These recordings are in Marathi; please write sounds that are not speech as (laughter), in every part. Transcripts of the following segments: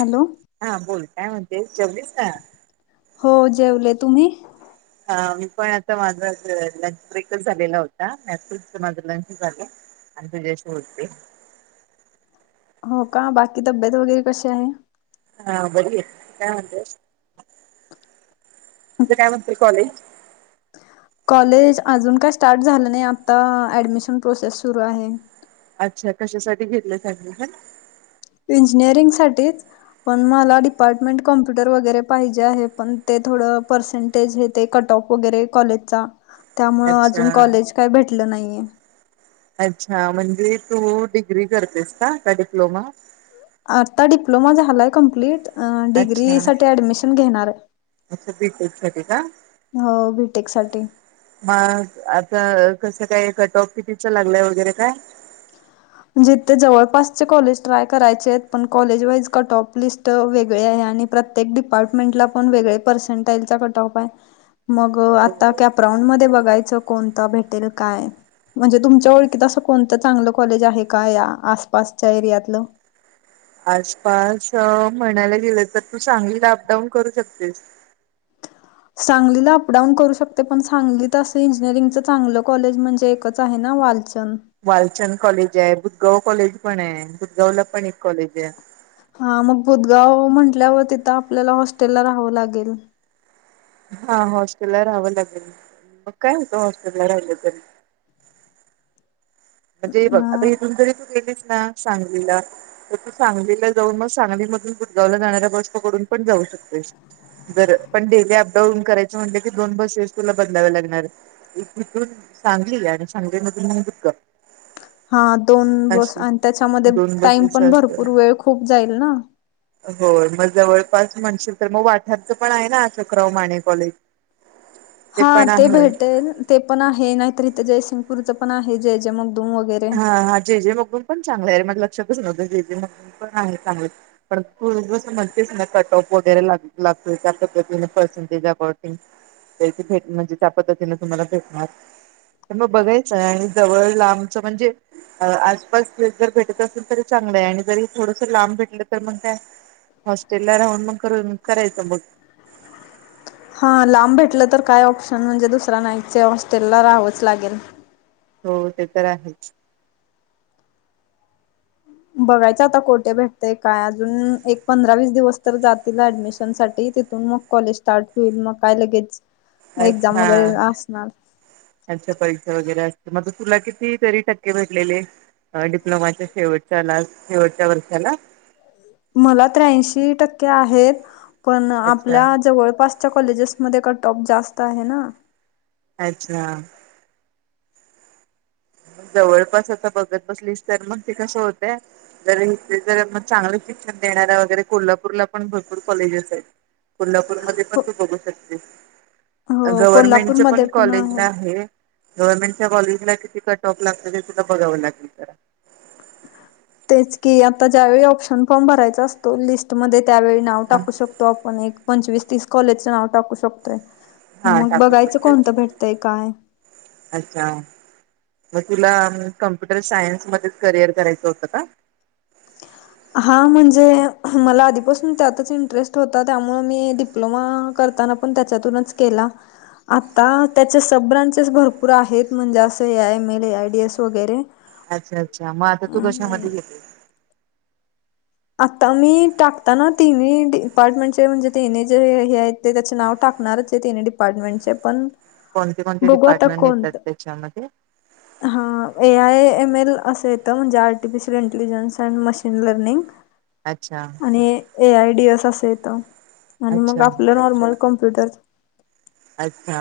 हॅलो. हा बोल काय म्हणजे जेवळीस ना. हो, जेवले तुम्ही. ह, मी पण आता माझा लंच ब्रेकच झालेला होता, (unintelligible) माझं लंच झालं. आणि तुझीशी बोलतेय. हो का, बाकी तब्येत वगैरे कशी आहे. हा बरीये, काय म्हणतेस, तुझं काय म्हणतंय कॉलेज. कॉलेज अजून काय स्टार्ट झालं नाही आत्ता, ऍडमिशन प्रोसेस सुरू आहे. अच्छा, कशासाठी घेतलयस ॲडमिशन. इंजिनिअरिंगसाठीच. पण मला डिपार्टमेंट कॉम्प्युटर वगैरे पाहिजे आहे, पण ते थोडं पर्सेंट तेजे ते कट ऑफ वगैरे कॉलेजचा, त्यामुळं अजून अच्छा. कॉलेज काही भेटलं नाहीये. अच्छा म्हणजे तू डिग्री करतेस का, का डिप्लोमा. आत्ता डिप्लोमा झालायं कंप्लिट. अ, अच्छा डिग्री साठी ऍडमिशन घेणार आहे. अच्छा बीटेक साठी का? हो, बीटेक साठी. मग आता, कसं काय कट ऑफ कितीच लागलंय वगैरे काय. म्हणजेे इथे जवळपासचे कॉलेज ट्राय करायचेत, पण college wise cut off list. तर वेगळे आहे, आणि प्रत्येक डिपार्टमेंटला पण वेगळे पर्सेंटाईलचा कट ऑप आहे. मग हो आता, कॅपराऊंड मध्ये बघायचं कोणता भेटेल काय. म्हणजे तुमच्या ओळखीत असं कोणत चांगलं कॉलेज आहे का, या आसपासच्या एरियातलं. आसपास अ, म्हणायला गेलं तर तू सांगलीला अप-डाऊन करू शकतेस. सांगलीला अपडाऊन करू शकते पण, सांगलीत असं इंजिनिअरिंगच चांगलं कॉलेज म्हणजे एकच. आहे ना वालचंद. वालचंद कॉलेज आहे, बुदगाव कॉलेज पण आहे. बुदगाव ला पण एक कॉलेज आहे. हा मग बुदगाव, म्हंटल्यावर तिथं आपल्याला हॉस्टेला राहावं लागेल. हा हॉस्टेला राहावं लागेल, मग काय होतं हॉस्टेला राहिलं तरी. म्हणजे हे बघ, अ आता इथून जरी तू गेलीस ना सांगलीला. तर तू सांगलीला जाऊन मग, सांगली मधून बुदगाव ला जाणाऱ्या बस पकडून पण जाऊ शकतेस. जर पण डेली अपडाऊन करायच म्हटलं की, दोन बसेस तुला बदलाव्या लागणार. इथून सांगली, आणि सांगली मधून मग बुदगाव. हा दोन बस, आणि त्यांच्यामध्ये दोन टाईम बसेस पण भरपूर वेळ खूप जाईल ना. हो, मग जवळपास म्हणशील तर मग, वाठारचं पण आहे ना अशोकराव माने कॉलेज. (inaudible) हा पण ते आहे भेटेल ते पण आहे, नाहीतर इथं जयसिंगपूरचं पण आहे जे. जे. मगदूम वगैरे. हा हा, जे. जे. मगदूम. पण चांगलेय माझ्या लक्षातच नव्हतं जे. जे. मगदूम. पण आहे चांगल. पण तु असं म्हणतेस ना कट ऑफ वगैरे ला, लागतोय त्या पद्धतीने पर्सेंटेज अबाउटिंग. त्यांची भेट, म्हणजे त्या पद्धतीने तुम्हाला भेटणार. तर मग बघायचंय, आणि जवळ लांबचं म्हणजे आसपास जर भेटत असेल तरी चांगलंय, आणि जरी थोडस लांब भेटलं तर मग काय. हॉस्टेला राहून मग करून, करायचं मग. हा, लांब भेटलं तर काय ऑप्शन म्हणजे, दुसरा नाहीचं हॉस्टेल ला राहावंच लागेल. हो, ते तर आहेच. बघायचं आता कोठे भेटतय काय, अजून एक पंधरा वीस दिवस तर जातील ऍडमिशन साठी तिथून मग, कॉलेज स्टार्ट होईल, मग काय लगेच. एक्झाम अच्छा. वगैरे असणार त्यांच्या परीक्षा वगैरे असते, मग तुला किती तरी टक्के भेटलेले. डिप्लोमाच्या शेवटच्या लास्ट, शेवटच्या वर्षाला. मला त्र्याऐंशी टक्के आहेत, पण अच्छा आपल्या जवळपास च्या कॉलेजेसमध्ये कट टॉप जास्त आहे ना. अच्छा. ‌ मग जवळपास आता बघत बसलीस तर, मग ते कसं होतंय. जे जर मग चांगलं शिक्षण देणारऱ्या वगैरे, कोल्हापूरला पण भरपूर कॉलेजेस आहेत. कोल्हापूरमध्ये पण हो तू बघू शकतेस. हो गव्हर्मेंटच्या कोल्हापूरमध्ये पण कॉलेज आहेत. ना, गव्हर्नमेंटच्या कॉलेजला किती कट ऑफ लागत ते त बघावं लागेल तर, तेच की आता ज्यावेळी ऑप्शन फॉर्म भरायचा असतो, लिस्टमध्ये त्यावेळी नाव हा टाकू शकतो. तो आपण एक पंचवीस तीस कॉलेजचं नाव टाकू शकतोय. हा मग टाकू बघायचं शकते कोणतं भेटतंय काय? अच्छा. मग तुला कॉम्प्युटर सायन्स मध्येच करिअर करायचं होतं का? हा म्हणजे, मला आधीपासून त्यातच इंटरेस्ट होता त्यामुळे मी डिप्लोमा करताना. पण त्यांच्यातून चं केला. आत्ता त्याचे सब ब्रांचेस भरपूर आहेत म्हणजे, असं A I M L A I D S वगैरे. अच्छा अच्छा, मग आता तू कशामध्ये घेते. आता मी टाकताना तिन्ही, डिपार्टमेंटचे म्हणजे तिनही जे हे आहेत. ते त्याचे नाव टाकणारच तिन्ही डिपार्टमेंटचे पण, कोणते कोणते डिपार्टमेंट येतात तेच्या मध्ये, ह हा ए आय एम एल असं येतं म्हणजे artificial intelligence and machine learning अच्छा आणि ए आय डी एस असच येतं आणि मग अच्छा आपलं नॉर्मल कम्प्युटर अच्छा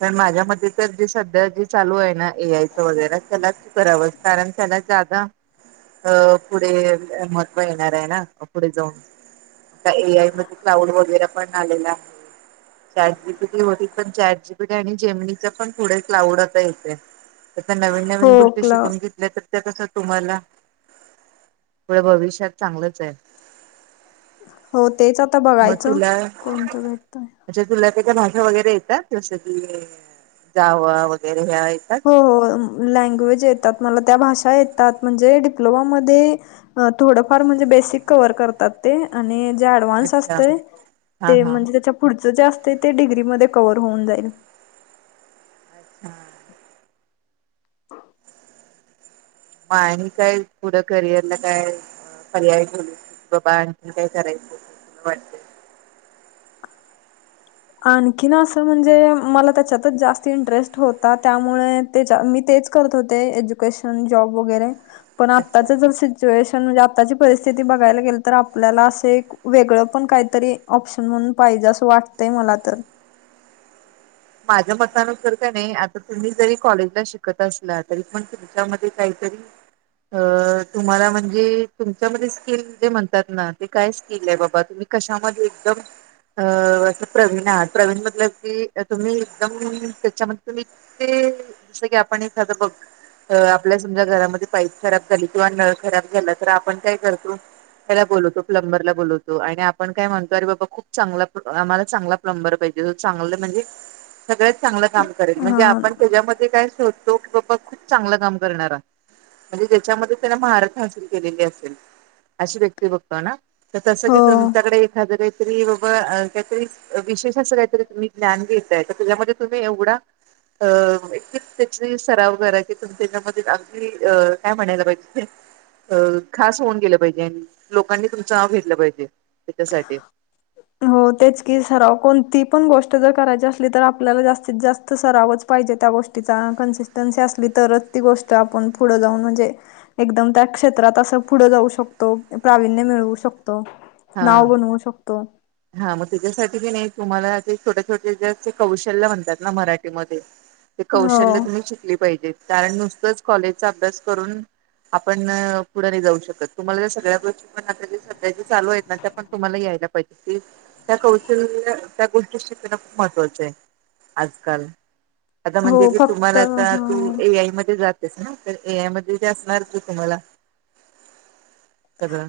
पण माझ्या मते तर जे सध्या जे चालू आहे ना ए आयच वगैरे त्यालाच करावंस कारण त्याला पुढे महत्व येणार आहे ना पुढे जाऊन आ ए आय मध्ये क्लाउड वगैरे पण आलेला आहे चार्ज होती पण जॅट जी प आणि जेमनीच पण थोडे क्लाउड आता येते सध्या नवीन हो नवीन गोष्टी क्ल शिकून घे ते तर ते कस तुम्हाला पुढे भविष्यात चांगलंच आहे हो तेच आता मग बघायचं तुला कोणतं भेटतय म्हणजे तुला त्या भाष्या वगैरे येतात, जसं की जावा वगैरे ह्या येतात. हो हो लँग्वेज येतात मला त्या भाषा येतात म्हणजे डिप्लोमामध्ये थोडं फार म्हणजे बेसिक कवर करत त्यात ते आणि ज्या ऍडव्हान्स अच्छा असते हा ते हा म्हणजे त्याच्या पुढचं जास्त येते डिग्रीमध्ये कव्हवर होऊन जाईल अच्छा (unintelligible) आणि काय पुढं करिअर ला काय पर्याय जे बाबा मनेल तेच कराच वाटते आणखीन असं म्हणजे मला त्याच्यातच जास्त इंटरेस्ट होता त्यामुळे मी तेच करत होते एज्यूकेशन जॉब वगैरे पण आता अच्छा जसे सजेशन म्हणजे आताची परिस्थिती बघायला गेल तर आपल्याला असे एक वेगळं पण काहीतरी ऑप्शन म्हणून पाहिजे असं वाटतंय मला तर माझ्या मतानुसार त्याने आता तुम्ही जरी कॉलेजला शिकत असला तरी पण तुमच्यामध्ये काहीतरी अ तुम्हाला म्हणजे तुमच्यामध्ये स्किल जे म्हणतात ना ते काय स्किल आहे बाबा तुम्ही कशामध्ये एकदम अ असं प्रवीण आहात प्रवीण मधल की तुम्ही एकदम त्याच्यामध्ये तुम्ही ते जस की आपण एखादं बघ तर आपल्या समजा घरामध्ये पाईप खराब झाली किंवा नळ खराब झाला तर आपण काय करतो ह्या ला प्लंबरला बोलतो आणि आपण काय म्हणतो अरे बाबा खूप चांगला आम्हाला चांगला प्लंबर पाहिजे तो चांगलं म्हणजे सगळ्यात चांगलं काम करेल म्हणजे हां. आपण त्याच्यामध्ये काय सोधतो की बाबा खूप चांगलं काम करणारा म्हणजे ज्याच्यामध्ये त्यांन महारथ हासल केलेली असेल अशी व्यक्ती ब तर तस की हो. तुमच्याकडे एखाद काहीतरी बाबा काहीतरी विशेष असं काहीतरी तुम्ही ज्ञान घेताय तर त्याच्यामध्ये तुम्ही एवढा अ एक त्या सराव करा की तु त्याच्यामध्ये अगदी अ काय म्हणायला पाहिजे ते अ खास होऊन गेलं पाहिजे आणि लोकांनी तुमचं नाव घेतलं पाहिजे त्याच्यासाठी. ह हो तेच की सराव कोणती पण गोष्ट जर करायची असली तर आपल्याला जास्तीत जास्त सरावच पाहिजे त्या गोष्टी टिचा कन्सिस्टन्सी असली तरच ती गोष्ट आपण पुढ जाऊन म्हणजे एकदम त्या क्षेत्रात असं पुढं जाऊ शकतो प्रावीण्य मिळवू शकतो. हा नाव बनऊ शकतो. हा मग त्याच्यासाठी बी नाही तुम्हाला ते छोटे छोटे जेे कौशल्य म्हणतात ना मराठीमध्ये. ते हो कौशल्य तुम्ही शिकली पाहिजे. कारण नुसतंच कॉलेजचा अभ्यास करून आपणं पुढे नाही जाऊ शकत. तुम्हाला सगळ्या गोष्टी पण सध्याच्या चालू आहेत ना त्या पण तुम्हाला यायला पाहिजे. त्या कौशल्य त्या गोष्टी शिकणं खूप महत्त्वाचं आहे. आजकाल आता हो म्हणजे की फक्त तुम्हाला आता तू ह ए आय मध्ये जात तेचना तर ए आय ते असणार की तुम्हाला सगंळ.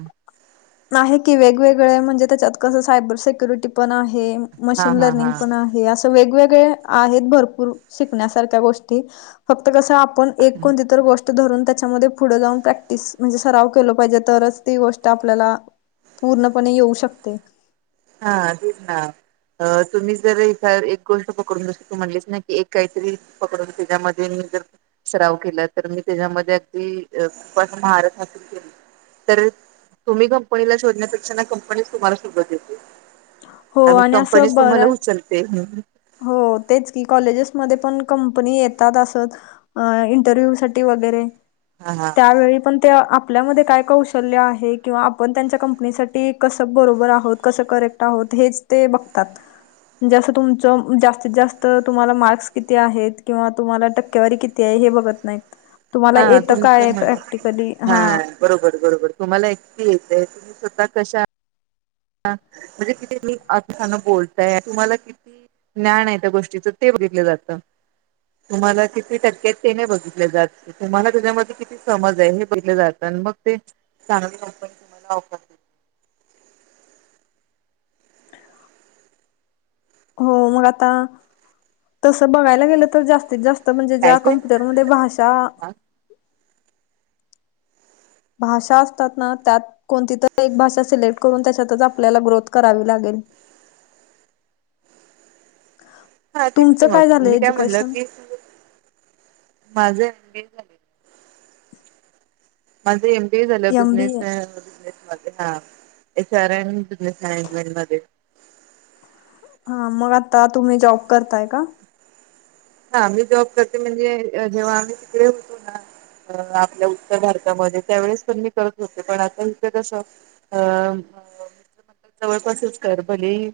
नाहीं की वेगवेगळं हे म्हणजे त्यांच्यात कसं सायबरं सक्युरिटी पणं आहे हा मशीन हा हा लर्निंग पणं आहे असं वेगवेगळे आहेतं भरंपूर शिकण्यांसारख्यां गोष्टीं फक्तं कसं आपणं एक कोणतीतरं गोष्टं धरूंन त्यांच्यामध्ये पुढें जाऊंन प्रॅक्टिस म्हणजे सराव केलं पाहिजे. तरचं ती गोष्टं आपल्यांला पूर्णपणें येऊं शकते. हां तेचं नां तुम्हीं जंर ए एक गोष्टं पकडूंन जसं तूं म्हणलेसं नां की एक कांहीतरी पकडूंन त्यांच्यामध्ये मी जर स्राव केलां तरं मी त्यांच्यामध्ये अगदीं खूपं महारतं हासलं केली. तरं तुम्हीं कंपनीलां शोधण्यांपेक्षा नां कंपनी तुम्हांला शोधतं येते. हो आणि असं कंपनीचं तुम्हांला बऱ्याच उचलते. हो तेचं की कॉलेजेसंमध्यें पणं कंपनी येतातं असं. इंटरव्ह्यू सांठी वगैरें. हां हां त्यांवेळी पणं ते आपल्यांमध्यें कायं कौशल्यं आहे किंवा आपणं त्यांच्या कंपनीसांठी कसंब बरोबर आहोंत. कंस करेक्टं आहोंत हेंच ते बघतांत म्हणजे असं तुम तं जास्तीत जास्तं तुम्हांला मार्क्स किती आहेतं किंवा तुम्हांला टक्केवारी किती आहे हे बघतं नाहीतं. तुम्हांला हा येतं तुमच्या कायं मध्ये प्रॅक्टिकली हा हां. बरोबर बरोबर तुम्हांला एक्सपीस तुम्हीं सुद्धा कशां म्हणजे किती मी अर्थान बोलतायं तुम्हांला किती ज्ञांन आहे त्यां गोष्टीचं ते बघितलं जातं. तुम्हांला किती टक्के हेतं ते नाहीं बघितले जातं. तुम्हांला त्यांच्यामध्ये किती समजं आहे हे बघले जातं आणि मंग ते चांगली कंपनी तुम्हांला ऑफर हो मंग आतां तसं बघायलां गेलं तरं जास्तीतं जास्तं म्हणजे काय ज्यां ते कम्प्युटरं म्हंते भाषां भाषां असतातं नां त्यांत. कोणती तरी एक भाषां सिलेक्टं करूंन त्यांच्यातचं आपल्यांला ग्रोथ करावी लागेल. ह (unintelligible) हां तेचं की मंग मी कायं म्हणलं की माझं एम बी ए झा माझं एम बी ए झालं एम बी ए बिझनेसं बिझनेसं म हां विचार एसर बिझनेसं आहे इंट मध्यें हां मंग आतां तुम्हीं जॉब करतायं कां हां मी जॉब करतें म्हणजे जेंव्हा आम्हीं तिकडे होतों नां. अ आपल्यां उत्तरं भारतांमध्यें त्यांवेळेसं पणं मी करतं होते. पणं आतां इथे कसं अं मं जवळंपासचं करं भले ही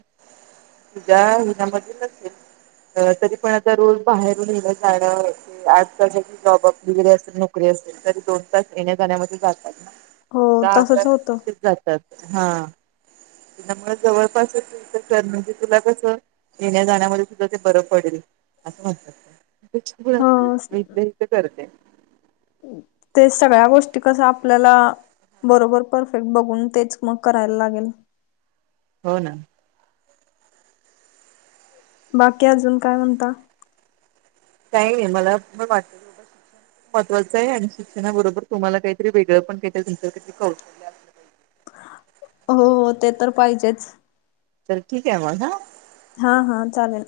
तुझ्यां हुन्यांमध्ये नसेलं तरी पणं आतां दररोज भाड्याने घेऊन जाडयावरं आहे आंजकांल जरं जॉबप डिग्री असेलं नोकरी असेलं तरी दोन तासं येण्यां जाण्यांमध्यें जातातं नां. हो दहा अकरा तसच हे होतं तसेचं जातातं हां त्यां मुळें जवळंपासचं करं म्हंजे तुलां कसं येण्यां जाण्यांमध्यें सुद्धां ते बरं पडलं. असं म्हणतांत अच्छा हो मी हितल्यां हितं करतें. ते सगळ्यां गोष्टीं कसं आपल्यांला बरोबर परफेक्टं बघूंन तेचं मंग करायलां लागेल. हो नां. बांकी अजूंन कायं म्हणतां. कांहीं नाहीं मलां पणं वाटतं महत्वाचं आहे आणि शिक्षणांबरोबर तुम्हांला कांहीतरी वेगळं पणं भेटलं तुमचं कांहीतरी हो हो ते तरं पाहिजेचं. तरं ठीक आहे मंग हं. हां हां चालेल.